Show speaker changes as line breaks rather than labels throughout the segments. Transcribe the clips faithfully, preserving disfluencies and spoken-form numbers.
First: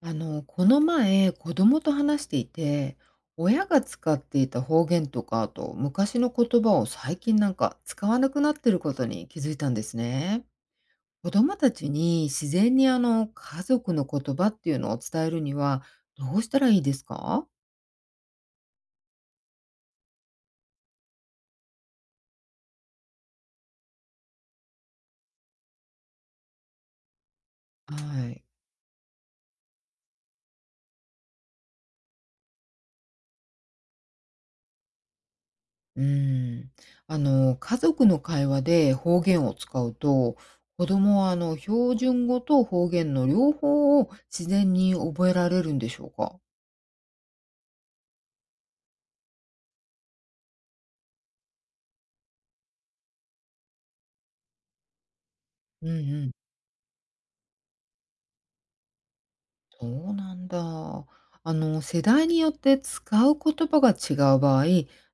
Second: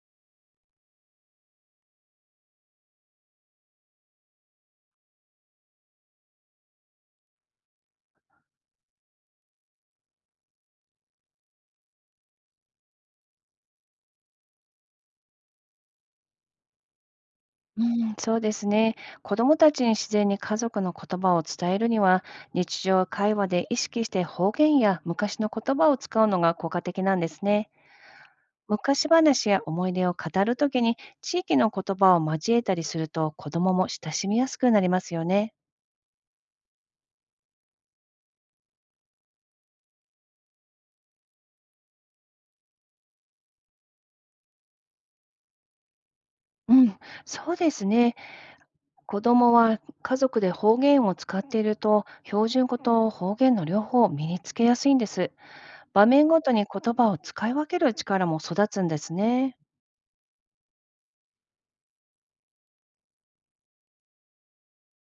あの、この前、子供と話していて、親が使っていた方言とか、あと昔の言葉を最近なんか使わなくなってることに気づいたんですね。子供たちに自然にあの家族の言葉っていうのを伝えるにはどうしたらいいですか。
うん、そうですね。子どもたちに自然に家族の言葉を伝えるには、日常会話で意識して方言や昔の言葉を使うのが効果的なんですね。
はい。
昔話や思い出を語るときに、地域の言葉を交えたりすると、子どもも親しみやすくなりますよね。
うん。あの、家族の会話で方言を使うと、子供はあの標準語と方言の両方を自然に覚えられるんでしょうか。
うん、そうですね。子どもは家族で方言を使っていると、標準語と方言の両方を身につけやすいんです。
うん
場
う
面
ん。
ごとに言葉を使い分ける力も育つんですね。
そうなんだ。あの、世代によって使う言葉が違う場合、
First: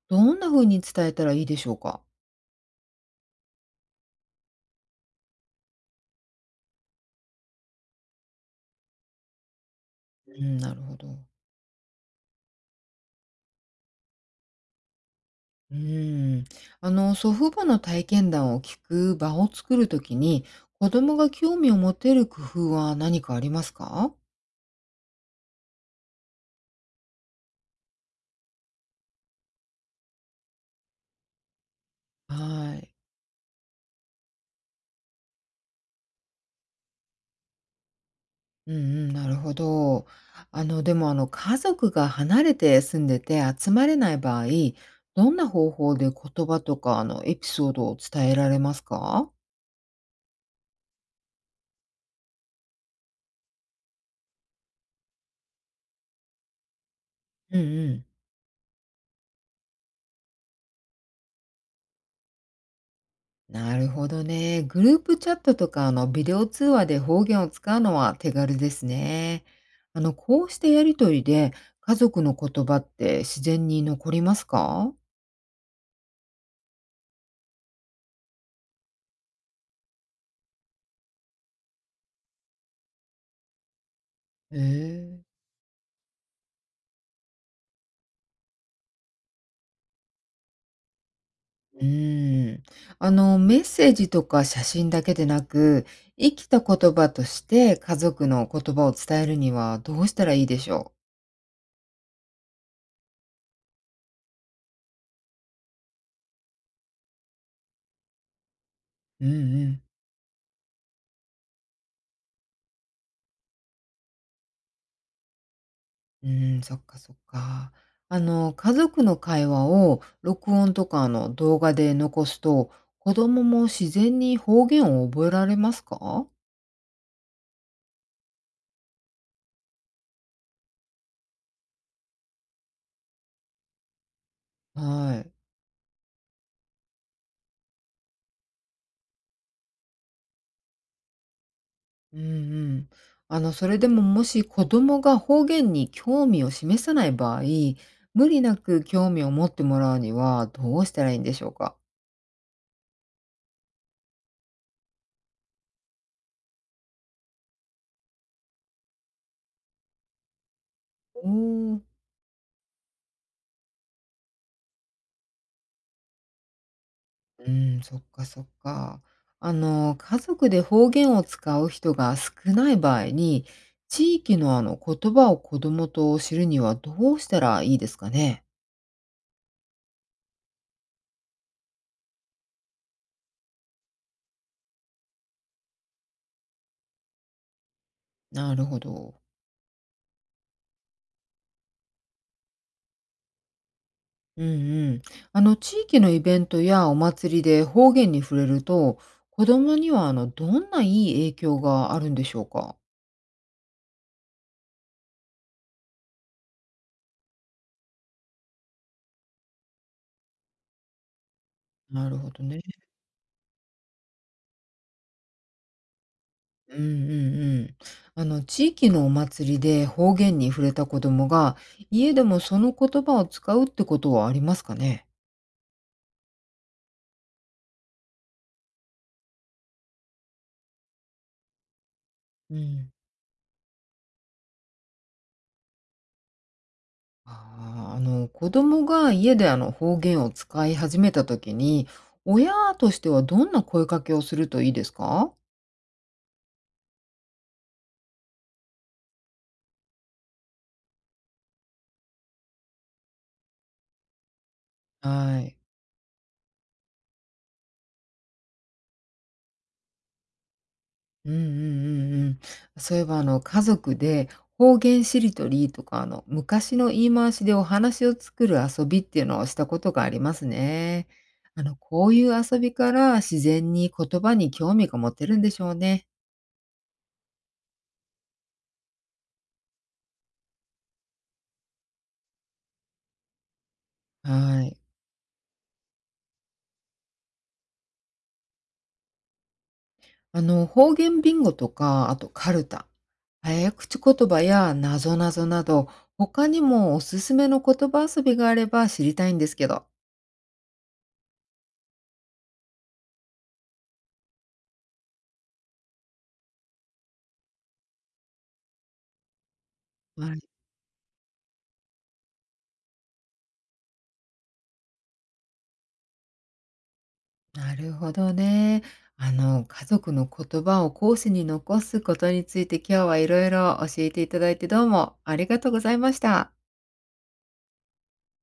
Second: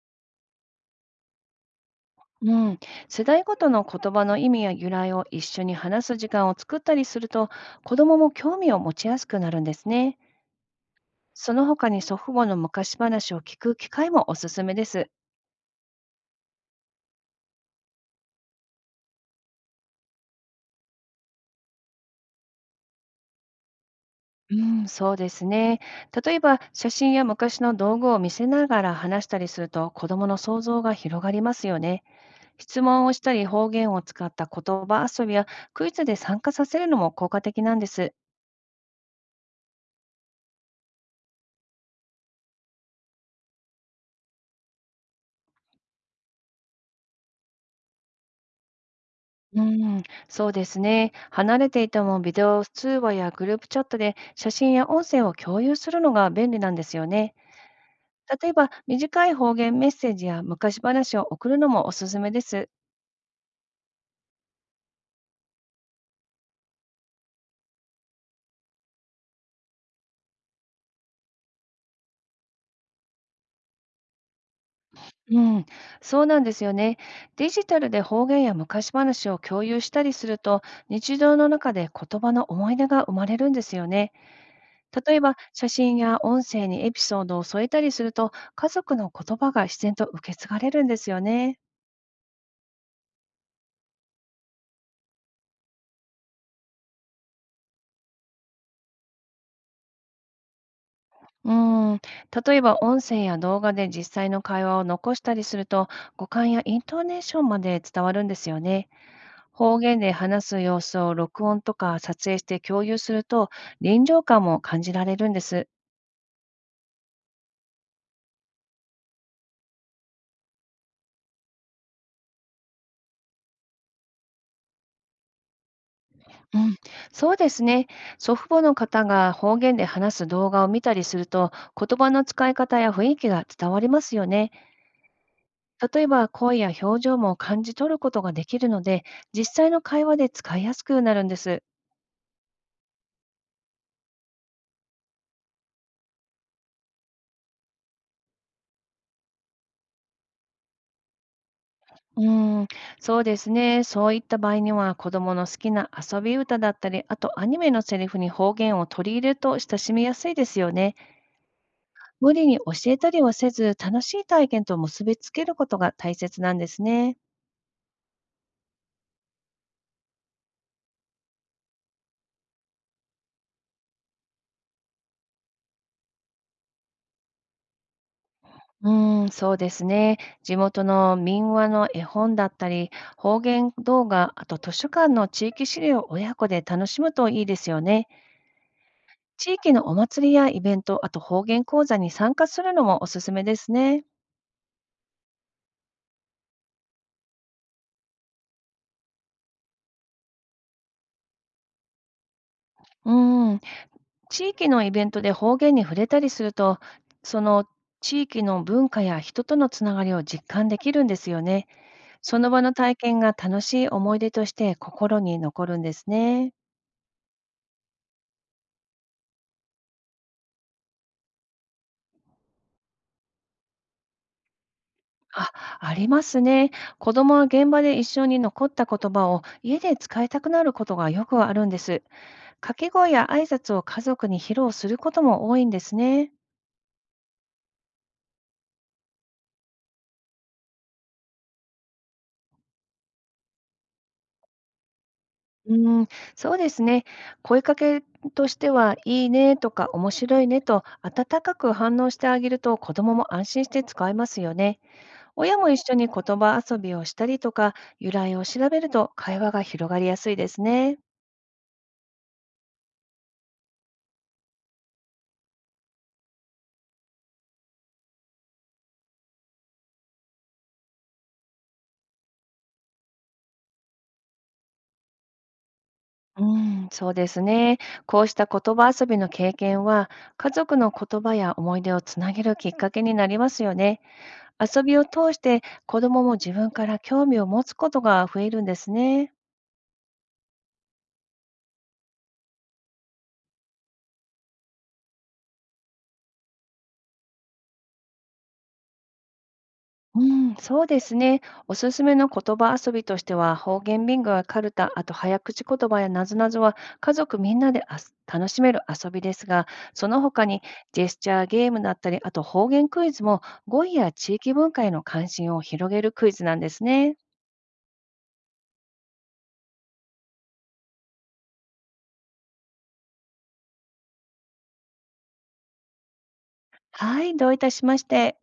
どんな風に伝えたらいいでしょうか？
うん、世代ごとの言葉の意味や由来を一緒に話す時間を作ったりすると、子どもも興味を持ちやすくなるんですね。
うん、なるほど。
その他に祖父母の昔話を聞く機会もおすすめです。
うん。あの、祖父母の体験談を聞く場を作るときに、子供が興味を持てる工夫は何かありますか？
うん、そうですね。例えば、写真や昔の道具を見せながら話したりすると、子どもの想像が広がりますよね。
は
質
い。
問をしたり、方言を使った言葉遊びやクイズで参加させるのも効果的なんです。
うんうん、なるほど。あの、でも、あの、家族が離れて住んでて集まれない場合、どんな方法で言葉とか、あの、エピソードを伝えられますか？
うん、そうですね。離れていてもビデオ通話やグループチャットで写真や音声を共有するのが便利なんですよね。
うんうん。
例えば、短い方言メッセージや昔話を送るのもおすすめです。
なるほどね。グループチャットとか、あの、ビデオ通話で方言を使うのは手軽ですね。あの、こうしてやりとりで、家族の言葉って自然に残りますか。
うん、そうなんですよね。デジタルで方言や昔話を共有したりすると、日常の中で言葉の思い出が生まれるんですよね。
へ
例え
え。
ば、写真や音声にエピソードを添えたりすると、家族の言葉が自然と受け継がれるんですよね。
うん。あの、メッセージとか写真だけでなく、生きた言葉として家族の言葉を伝えるにはどうしたらいいでしょ
うん、例えば音声や動画で実際の会話を残したりすると、語感やイントネーションまで伝わるんですよね。
う。うんう
方
ん。
言で話す様子を録音とか撮影して共有すると、臨場感も感じられるんです。
うーん、そっかそっか。あの、家族の会話を録音とか、あの、動画で残すと、子供も自然に方言を覚えられますか。
うん、そうですね。祖父母の方が方言で話す動画を見たりすると、言葉の使い方や雰囲気が伝わりますよね。
はい。
例えば声や表情も感じ取ることができるので、実際の会話で使いやすくなるんです。
うんうん。あの、それでももし子供が方言に興味を示さない場合、無理なく興味を持ってもらうにはどうしたらいいんでしょうか。
うーん、そうですね。そういった場合には、子供の好きな遊び歌だったり、あとアニメのセリフに方言を取り入れると親しみやすいですよね。
おー。
無理に教えたりはせず、楽しい体験と結びつけることが大切なんですね。
うん、そっかそっか。あの、家族で方言を使う人が少ない場合に、地域のあの言葉を子供と知るにはどうしたらいいですかね。
うーん、そうですね。地元の民話の絵本だったり、方言動画、あと図書館の地域資料を親子で楽しむといいですよね。
なるほど。
地域のお祭りやイベント、あと方言講座に参加するのもおすすめですね。
うんうん。あの、地域のイベントやお祭りで方言に触れると、子供にはあの、どんないい影響があるんでしょうか。
うーん。地域のイベントで方言に触れたりすると、その地域の文化や人とのつながりを実感できるんですよね。
なるほ
そ
ど
の
ね。
場の体験が楽しい思い出として心に残るんですね。
うんうんうん。あの、地域のお祭りで方言に触れた子供が、家でもその言葉を使うってことはありますかね？
あ、ありますね。子供は現場で一緒に残った言葉を家で使いたくなることがよくあるんです。
う
掛け
ん、
声や挨拶を家族に披露することも多いんですね。
あーあの、子供が家で、あの、方言を使い始めた時に、親としてはどんな声かけをするといいですか？
うーん、そうですね。声かけとしては、いいねとか面白いねと温かく反応してあげると子供も安心して使えますよね。
はい。
親も一緒に言葉遊びをしたりとか、由来を調べると会話が広がりやすいですね。
うんうんうんうん。そういえば、あの、家族で方言しりとりとか、あの、昔の言い回しでお話を作る遊びっていうのをしたことがありますね。あの、こういう遊びから自然に言葉に興味が持てるんでしょうね。
うん、そうですね。こうした言葉遊びの経験は、家族の言葉や思い出をつなげるきっかけになりますよね。
はい。
遊びを通して子供も自分から興味を持つことが増えるんですね。
あの、方言ビンゴとか、あとカルタ、早口言葉やなぞなぞなど、他にもおすすめの言葉遊びがあれば知りたいんですけど。
うん、そうですね。おすすめの言葉遊びとしては、方言ビンゴやカルタ、あと早口言葉やなぞなぞは、家族みんなであす楽しめる遊びですが、その
はい。
他にジェスチャーゲームだったり、あと方言クイズも、語彙や地域文化への関心を広げるクイズなんですね。
なるほどね。あの、家族の言葉を後世に残すことについて今日はいろいろ教えていただいてどうもありがとうございました。
はい、どういたしまして。